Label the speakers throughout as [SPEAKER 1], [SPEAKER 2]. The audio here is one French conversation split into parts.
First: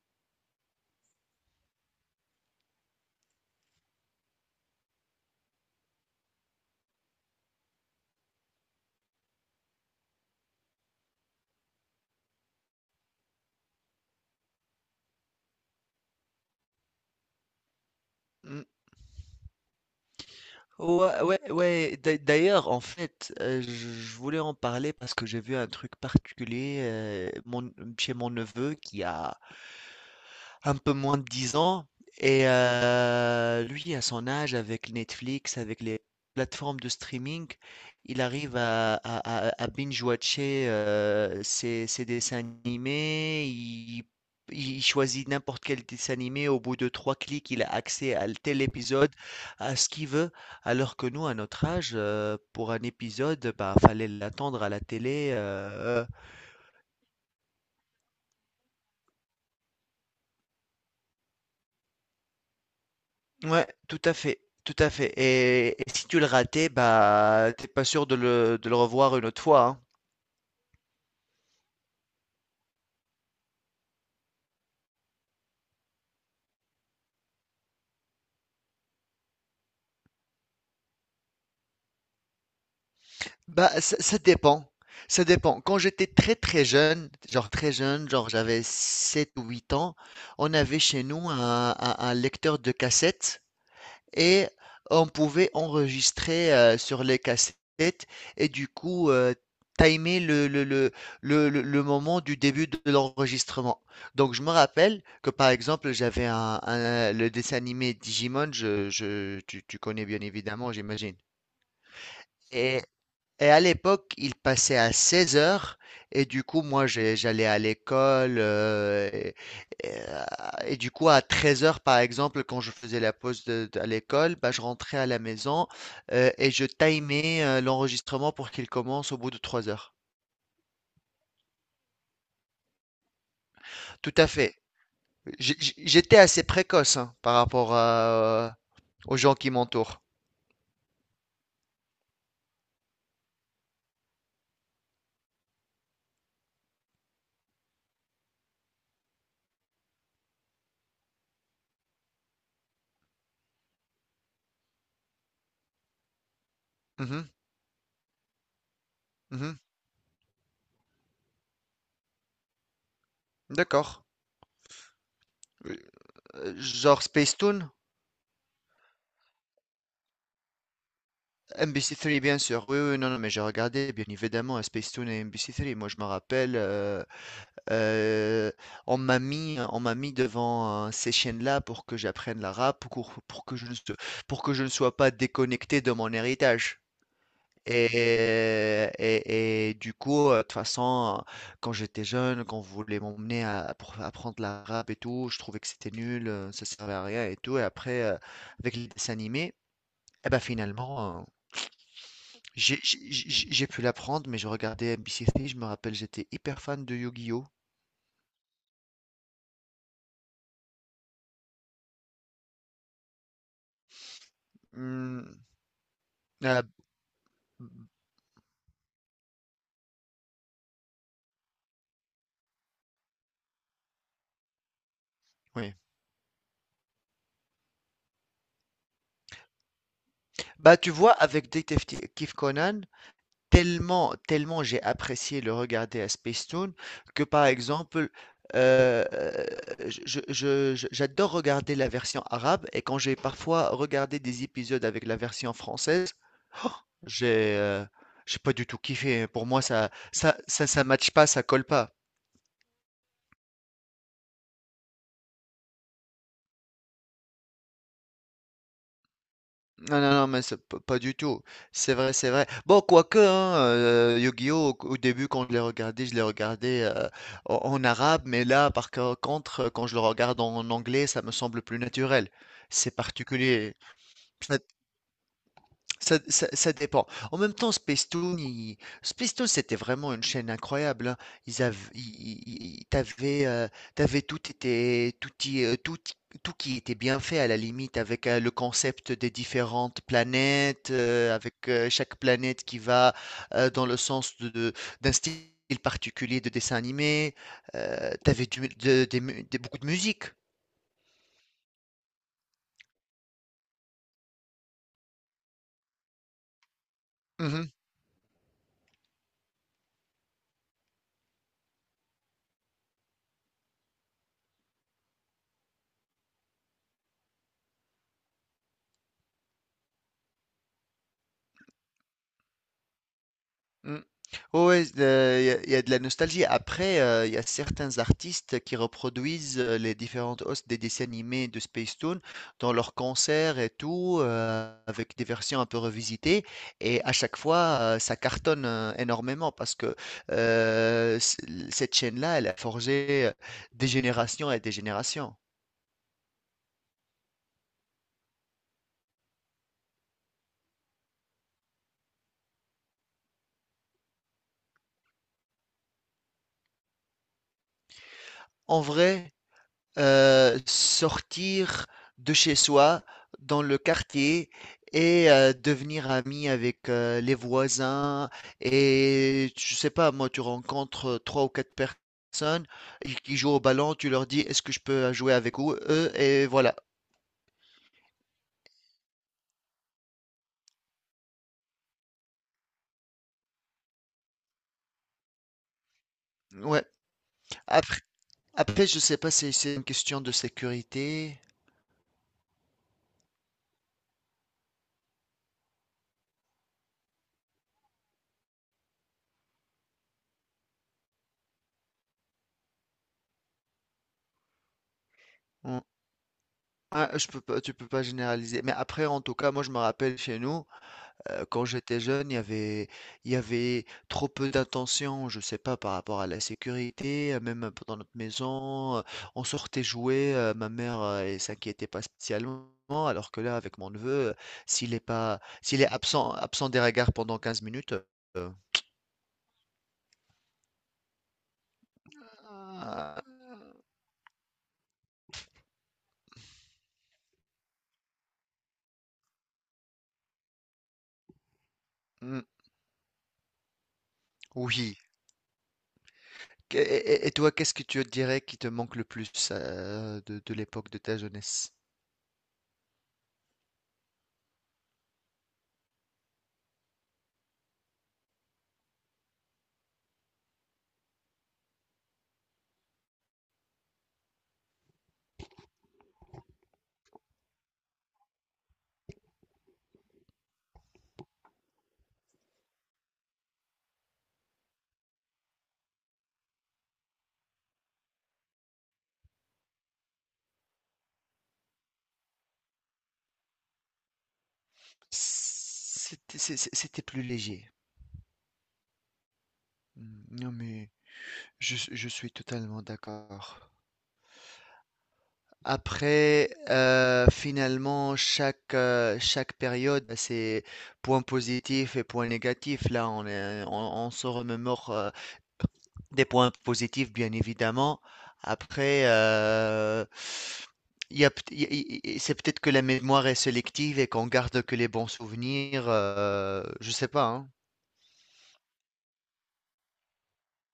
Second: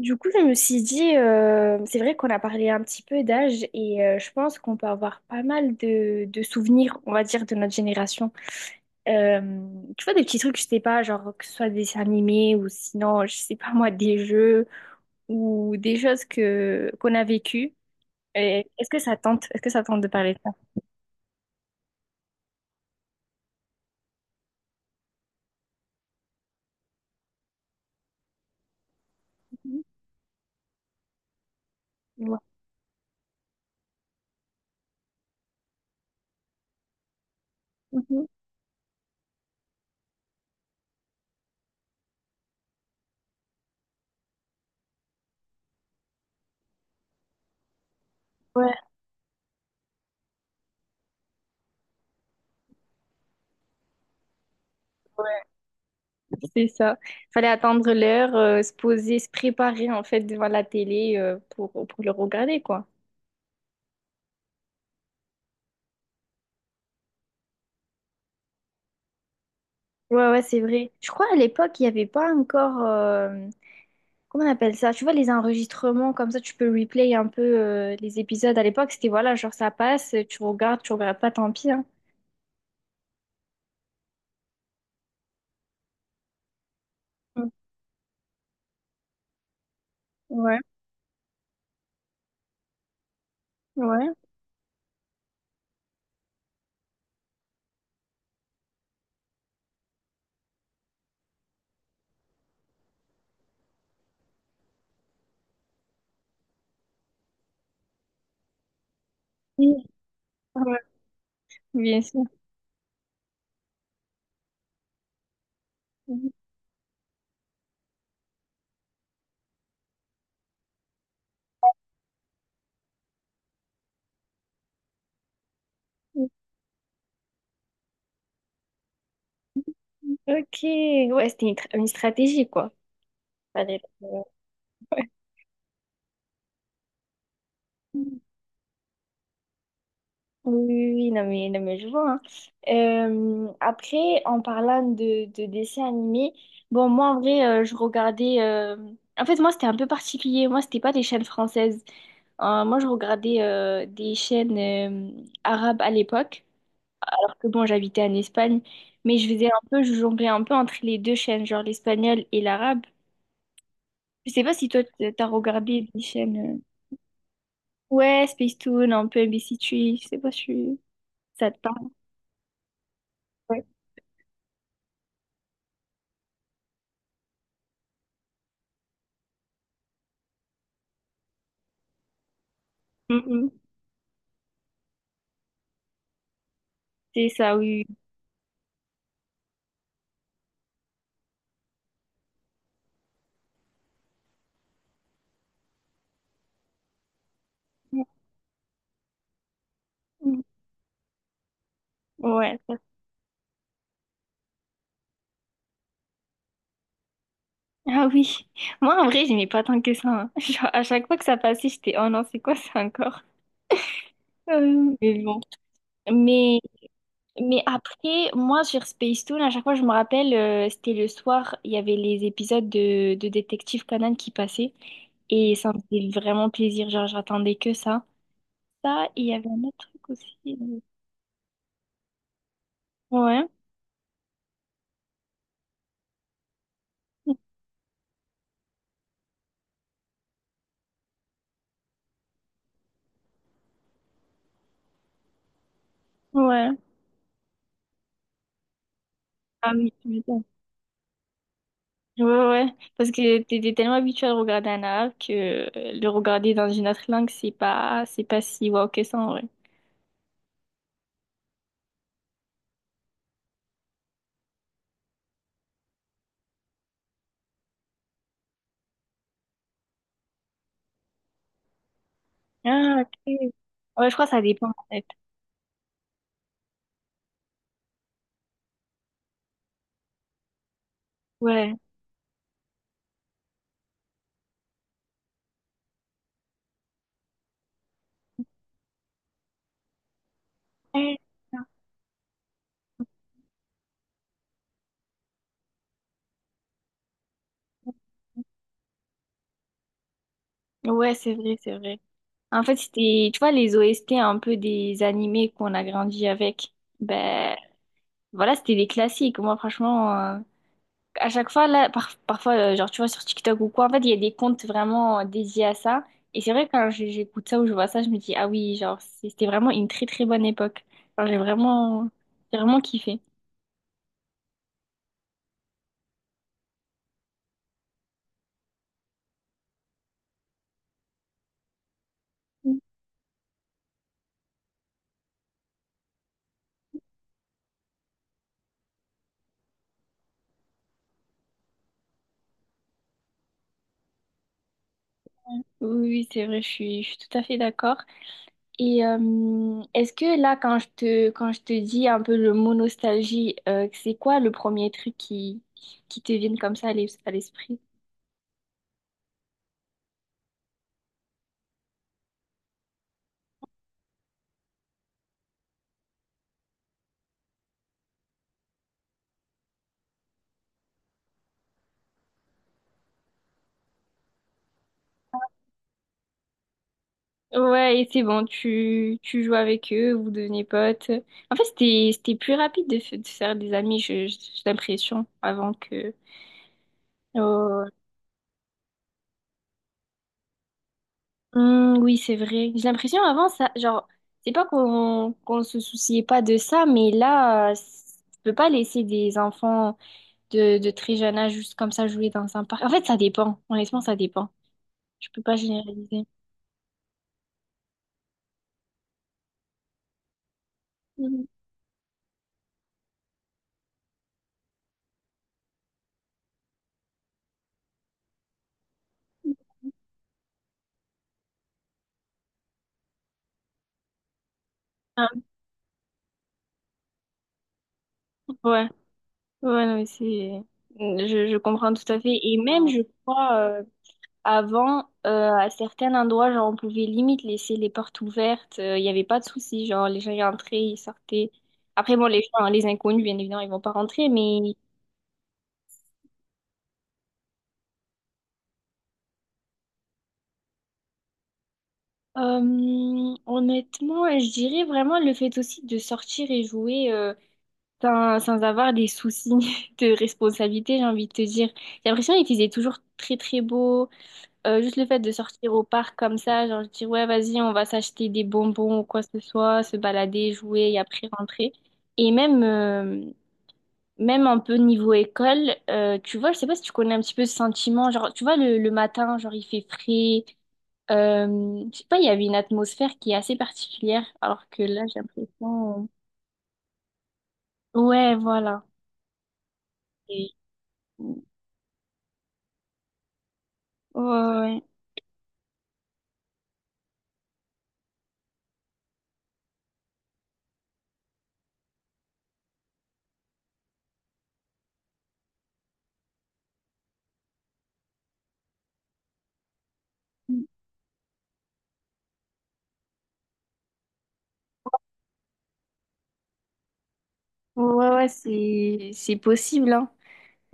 [SPEAKER 1] Du coup, je me suis dit, c'est vrai qu'on a parlé un petit peu d'âge et je pense qu'on peut avoir pas mal de souvenirs, on va dire, de notre génération. Euh, Tu vois, des petits trucs, je sais pas, genre que ce soit des dessins animés ou sinon, je sais pas moi, des jeux ou des choses que qu'on a vécues.
[SPEAKER 2] Mmh.
[SPEAKER 1] Est-ce que ça tente, est-ce que ça tente de parler de ça?
[SPEAKER 2] Ouais, ouais, ouais. D'ailleurs, en fait, je voulais en parler parce que j'ai vu un truc particulier chez mon neveu qui a un peu moins de 10 ans.
[SPEAKER 1] Ouais,
[SPEAKER 2] Et lui, à son âge, avec Netflix, avec les plateformes de streaming, il
[SPEAKER 1] mhm,
[SPEAKER 2] arrive à binge-watcher ses dessins animés. Il choisit n'importe quel dessin animé. Au bout de trois clics, il a accès à tel
[SPEAKER 1] ouais,
[SPEAKER 2] épisode, à ce qu'il veut. Alors que nous, à notre âge, pour un épisode, bah, fallait l'attendre à la télé,
[SPEAKER 1] ouais, c'est ça. Fallait attendre l'heure, se poser, se préparer en fait devant la télé pour le regarder, quoi.
[SPEAKER 2] ouais, tout à fait et si tu le ratais, bah, t'es pas sûr de le revoir une autre fois, hein.
[SPEAKER 1] Ouais, ouais, c'est vrai. Je crois à l'époque, il n'y avait pas encore. Comment on appelle ça? Tu vois, les enregistrements, comme ça, tu peux replay un peu les épisodes. À l'époque, c'était voilà, genre ça passe, tu regardes pas, tant pis, hein.
[SPEAKER 2] Bah, ça dépend, ça dépend. Quand j'étais très,
[SPEAKER 1] Mm.
[SPEAKER 2] très jeune, genre j'avais 7 ou 8 ans, on
[SPEAKER 1] Ouais,
[SPEAKER 2] avait chez nous un lecteur de cassettes
[SPEAKER 1] ouais.
[SPEAKER 2] et on pouvait enregistrer sur les cassettes et du coup timer le moment du début de l'enregistrement. Donc je me rappelle que par exemple j'avais le dessin animé Digimon, tu,
[SPEAKER 1] Oui,
[SPEAKER 2] tu connais bien évidemment,
[SPEAKER 1] ouais,
[SPEAKER 2] j'imagine.
[SPEAKER 1] bien sûr.
[SPEAKER 2] Et à l'époque, il passait à 16 heures. Et
[SPEAKER 1] Mhm.
[SPEAKER 2] du coup, moi, j'allais à l'école. Et, euh, et du coup, à 13 heures, par exemple, quand je faisais la pause à l'école, bah, je rentrais à la maison et je timais l'enregistrement pour qu'il commence au bout de 3 heures.
[SPEAKER 1] Ok, ouais, c'était une, une stratégie, quoi. Fallait-
[SPEAKER 2] Tout à fait. J'étais assez précoce hein, par rapport aux gens qui m'entourent.
[SPEAKER 1] Oui, oui, oui, non mais, non mais je vois, hein. Après, en parlant de dessins animés, bon, moi en vrai, je regardais. En fait, moi c'était un peu particulier. Moi, c'était pas des chaînes françaises. Moi, je regardais des chaînes arabes à l'époque,
[SPEAKER 2] Mhm,
[SPEAKER 1] alors que bon, j'habitais en Espagne, mais je faisais
[SPEAKER 2] mhm,
[SPEAKER 1] un peu, je jonglais un peu entre les deux chaînes, genre l'espagnol et l'arabe.
[SPEAKER 2] d'accord.
[SPEAKER 1] Je sais pas si toi, t'as
[SPEAKER 2] Euh,
[SPEAKER 1] regardé des chaînes.
[SPEAKER 2] Genre Spacetoon,
[SPEAKER 1] Ouais, Toon, un peu MBC3 je sais pas si ça te parle.
[SPEAKER 2] MBC3 bien sûr. Oui, oui, non, non, mais j'ai
[SPEAKER 1] Ouais.
[SPEAKER 2] regardé bien évidemment à Spacetoon et MBC3. Moi, je me rappelle, Euh, on m'a mis devant ces chaînes-là pour que j'apprenne l'arabe,
[SPEAKER 1] Mm, mm.
[SPEAKER 2] pour que je ne sois pas déconnecté de mon héritage.
[SPEAKER 1] C'est ça, oui.
[SPEAKER 2] Et, et du coup, de toute façon, quand j'étais jeune, quand on voulait m'emmener pour apprendre l'arabe et tout, je trouvais que c'était nul, ça servait à rien et tout. Et après, avec les dessins animés, eh ben
[SPEAKER 1] Oui.
[SPEAKER 2] finalement,
[SPEAKER 1] Ouais. Ça-
[SPEAKER 2] j'ai pu l'apprendre, mais je regardais MBC3, je me rappelle, j'étais hyper fan de Yu-Gi-Oh!
[SPEAKER 1] Ah oui. Moi, en vrai, j'aimais pas tant que ça, hein. Genre, à chaque fois que ça passait, j'étais, oh non, c'est quoi ça encore? Mais
[SPEAKER 2] Hmm,
[SPEAKER 1] bon. Mais, mais
[SPEAKER 2] euh,
[SPEAKER 1] après, moi, sur Toon, à chaque fois, je me rappelle, c'était le soir, il y avait les épisodes de Détective Conan qui passaient. Et ça
[SPEAKER 2] Oui.
[SPEAKER 1] me faisait vraiment plaisir. Genre, j'attendais que ça. Ça, et il y avait un autre truc
[SPEAKER 2] Bah,
[SPEAKER 1] aussi.
[SPEAKER 2] tu vois, avec Détective Conan,
[SPEAKER 1] Ouais.
[SPEAKER 2] tellement, tellement j'ai apprécié le regarder à Spacetoon que, par exemple, euh, euh, j'adore regarder la version arabe et quand j'ai parfois regardé des épisodes avec la version française, oh,
[SPEAKER 1] Ouais.
[SPEAKER 2] j'ai euh, j'ai pas du tout kiffé. Pour moi,
[SPEAKER 1] Ah oui, tu m'étonnes.
[SPEAKER 2] ça matche pas, ça colle pas.
[SPEAKER 1] Ouais, ouais, ouais. Parce que t'étais tellement habitué à regarder un arabe que le regarder dans une autre langue, c'est pas si wow que ça, en vrai.
[SPEAKER 2] Non, non, non, mais pas du tout. C'est vrai, c'est vrai. Bon, quoique, hein, Yu-Gi-Oh! au début, quand je l'ai regardé, en arabe, mais là, contre, quand je le regarde en anglais, ça me semble plus naturel. C'est
[SPEAKER 1] Ah, ok.
[SPEAKER 2] particulier.
[SPEAKER 1] Ouais, je crois que ça
[SPEAKER 2] Ça-
[SPEAKER 1] dépend, en fait.
[SPEAKER 2] ça dépend. En même temps, Spacetoon, il Spacetoon, c'était vraiment une chaîne incroyable, hein. Ils
[SPEAKER 1] Ouais.
[SPEAKER 2] avaient i i i tu avais, tout était tout y, tout y- tout qui était bien fait à la limite avec, le concept des différentes planètes,
[SPEAKER 1] Ouais,
[SPEAKER 2] avec, chaque planète qui va, dans le sens de d'un style particulier de dessin animé. Tu du de des mu des beaucoup de musique.
[SPEAKER 1] ouais, c'est vrai, c'est vrai. En fait, c'était, tu vois, les OST un peu des animés qu'on a grandi avec. Ben,
[SPEAKER 2] Mmh.
[SPEAKER 1] voilà, c'était des classiques. Moi, franchement, à chaque fois, là, parfois, genre, tu vois, sur TikTok ou quoi, en fait, il y a des comptes vraiment dédiés à ça. Et c'est vrai, quand j'écoute ça ou je vois ça, je me dis, ah oui, genre, c'était vraiment une très, très bonne époque. Genre, j'ai vraiment kiffé.
[SPEAKER 2] Mmh. Ouais, ouais, il y a de la nostalgie. Après, il y a certains artistes qui reproduisent, les différentes hosts des dessins animés de Spacetoon dans
[SPEAKER 1] Mm.
[SPEAKER 2] leurs concerts et tout, avec des versions un peu revisitées et à chaque fois, ça cartonne, énormément parce que, c cette chaîne-là, elle a forgé, des générations et des générations.
[SPEAKER 1] Oui, oui, c'est vrai, je suis tout à fait d'accord. Et est-ce que là, quand je te dis un peu le mot nostalgie, c'est quoi le premier truc qui te vient comme ça à à l'esprit?
[SPEAKER 2] En vrai sortir de chez soi dans le quartier et devenir ami avec les voisins. Et je sais pas, moi, tu rencontres trois ou quatre personnes et qui jouent au ballon, tu leur dis, est-ce que je peux jouer avec eux? Et voilà.
[SPEAKER 1] Ouais, et c'est bon, tu joues avec eux, vous devenez potes. En fait, c'était, c'était plus rapide de, de faire des amis, j'ai l'impression, avant que...
[SPEAKER 2] Ouais.
[SPEAKER 1] Oh.
[SPEAKER 2] Après, après, je sais pas si c'est une question de sécurité.
[SPEAKER 1] Hmm, oui, c'est vrai. J'ai l'impression avant, ça, genre, c'est pas qu'on se souciait pas de ça, mais là, tu peux pas laisser des enfants de très jeune âge juste comme ça jouer dans un parc. En fait, ça dépend. Honnêtement, ça dépend. Je peux pas
[SPEAKER 2] Mm.
[SPEAKER 1] généraliser.
[SPEAKER 2] Ah, je peux pas, tu peux pas généraliser. Mais après, en tout cas, moi, je me rappelle chez nous,
[SPEAKER 1] Mhm.
[SPEAKER 2] quand j'étais jeune, il y avait trop peu d'attention, je sais pas, par rapport à la sécurité, même dans notre maison. On sortait jouer, ma mère, elle s'inquiétait pas spécialement. Alors que là, avec mon neveu, s'il est
[SPEAKER 1] Ah,
[SPEAKER 2] pas, s'il est absent des regards pendant 15 minutes, euh,
[SPEAKER 1] ouais, ouais, non, mais c'est... je comprends tout à fait. Et même, je
[SPEAKER 2] Ah, ah,
[SPEAKER 1] crois... Avant, à certains endroits, genre, on pouvait limite laisser les portes ouvertes. Il n'y avait pas de souci. Genre, les gens y entraient, ils sortaient. Après, bon,
[SPEAKER 2] mm,
[SPEAKER 1] les gens, les inconnus, bien évidemment, ils vont pas rentrer. Mais
[SPEAKER 2] oui. Et toi, qu'est-ce que tu dirais qui te manque le plus de l'époque de ta jeunesse?
[SPEAKER 1] honnêtement, je dirais vraiment le fait aussi de sortir et jouer sans, sans avoir des soucis de responsabilité, j'ai envie de te dire. J'ai l'impression qu'il faisait toujours très, très beau. Juste le fait de sortir au parc comme ça, genre je dis ouais, vas-y, on va s'acheter des bonbons ou quoi que ce soit, se balader, jouer et après rentrer. Et même, même un peu niveau école, tu vois, je sais pas si tu connais un petit peu ce sentiment, genre tu vois, le matin, genre il fait frais, je sais pas, il y avait une atmosphère qui est assez particulière, alors que là, j'ai l'impression.
[SPEAKER 2] C'était plus léger.
[SPEAKER 1] Ouais, voilà.
[SPEAKER 2] Mm, non
[SPEAKER 1] Et-
[SPEAKER 2] mais. Je suis totalement d'accord.
[SPEAKER 1] Ouais, ouais,
[SPEAKER 2] Après, finalement, chaque période a ses points positifs et points négatifs. Là, on se remémore des points positifs, bien évidemment. Après, il y a peut- il y a- il- c'est peut-être que la mémoire est sélective et qu'on garde que les bons souvenirs. Je sais pas, hein.
[SPEAKER 1] ouais, ouais, ouais, c'est possible, hein.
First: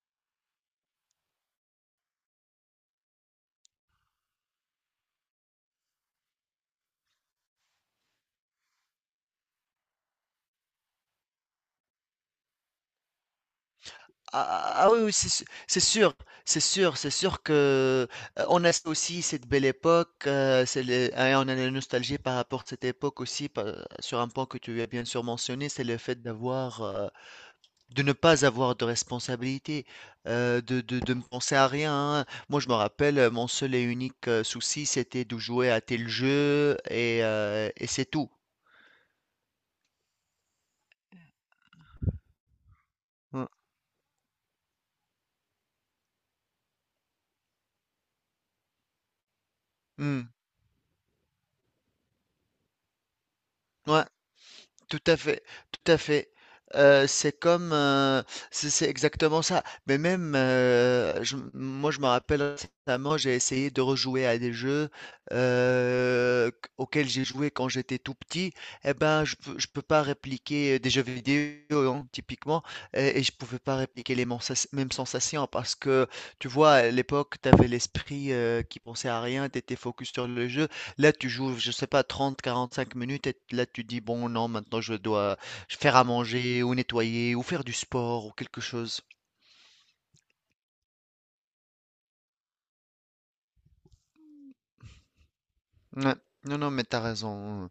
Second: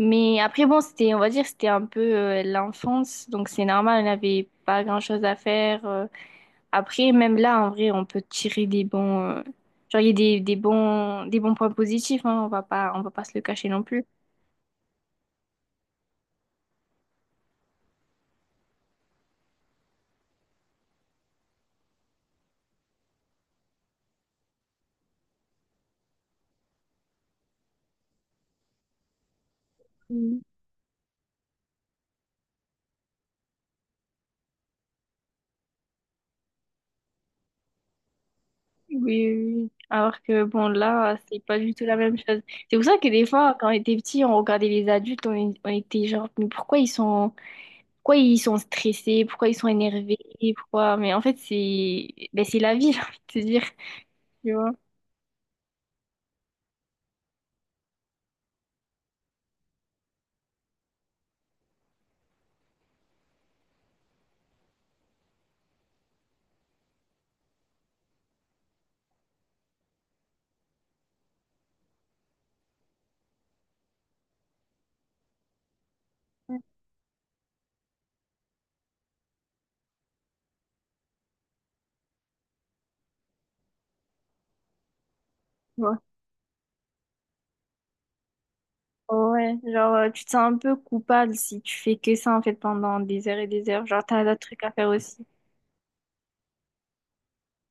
[SPEAKER 1] Mais après, bon, c'était, on va dire, c'était un peu l'enfance, donc c'est normal, on n'avait pas grand-chose à faire. Après, même là, en vrai, on peut tirer des bons, genre, il y a des bons points positifs, hein, on va pas se le cacher non plus.
[SPEAKER 2] Ah, ah ah, ah oui, oui, c'est sûr, c'est sûr, c'est sûr que on a aussi cette belle époque, hein, on a la nostalgie par rapport à cette époque aussi, sur un point que tu as bien sûr mentionné, c'est le fait d'avoir, de ne pas avoir de responsabilité,
[SPEAKER 1] Mm.
[SPEAKER 2] de ne penser à rien. Hein. Moi, je me rappelle, mon seul et unique souci, c'était de jouer à tel jeu et c'est tout.
[SPEAKER 1] Oui, oui. Oui. Alors que, bon, là, c'est pas du tout la même chose. C'est pour ça que des
[SPEAKER 2] Mm.
[SPEAKER 1] fois, quand on était petit, on regardait les adultes, on était genre, mais pourquoi ils sont stressés, pourquoi ils sont énervés,
[SPEAKER 2] Mm.
[SPEAKER 1] pourquoi, mais en fait, c'est, ben, c'est la vie, j'ai envie de te dire,
[SPEAKER 2] Ouais.
[SPEAKER 1] tu vois.
[SPEAKER 2] Tout à fait, tout à fait. C'est comme, c'est exactement ça. Mais même, moi, je me rappelle récemment, j'ai essayé de rejouer à des jeux auxquels j'ai joué quand j'étais tout petit. Eh ben, je peux pas répliquer des jeux vidéo, hein, typiquement, et je pouvais pas répliquer les mêmes sensations parce que, tu vois, à l'époque, tu avais l'esprit qui pensait à rien, tu étais focus sur le jeu. Là, tu joues, je sais pas, 30, 45 minutes et là, tu dis, bon, non, maintenant, je dois faire
[SPEAKER 1] Ouais,
[SPEAKER 2] à manger ou nettoyer ou faire du sport ou quelque chose.
[SPEAKER 1] ouais, genre tu te sens un peu coupable si tu fais que ça en fait pendant des heures et des heures. Genre t'as d'autres trucs à faire aussi.
[SPEAKER 2] Ouais. Non, non, mais t'as raison.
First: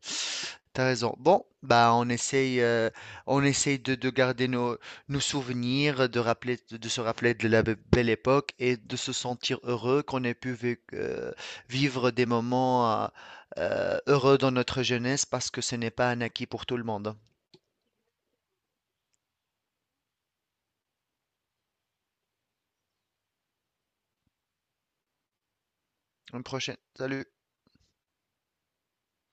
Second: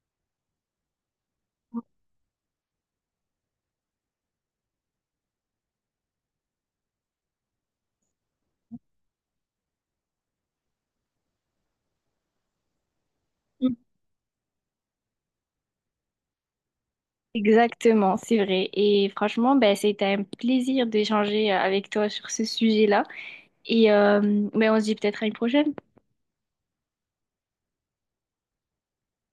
[SPEAKER 2] T'as raison. Bon, bah, on essaye de garder nos souvenirs, de se rappeler de la belle époque et de se sentir heureux qu'on ait pu vivre des moments
[SPEAKER 1] Mm.
[SPEAKER 2] heureux dans notre jeunesse parce que ce n'est pas un acquis pour tout le monde.
[SPEAKER 1] Exactement, c'est vrai. Et franchement, ben, c'était un plaisir d'échanger avec toi sur ce sujet-là. Et ben, on se dit peut-être à une prochaine.
[SPEAKER 2] Une prochaine. Salut.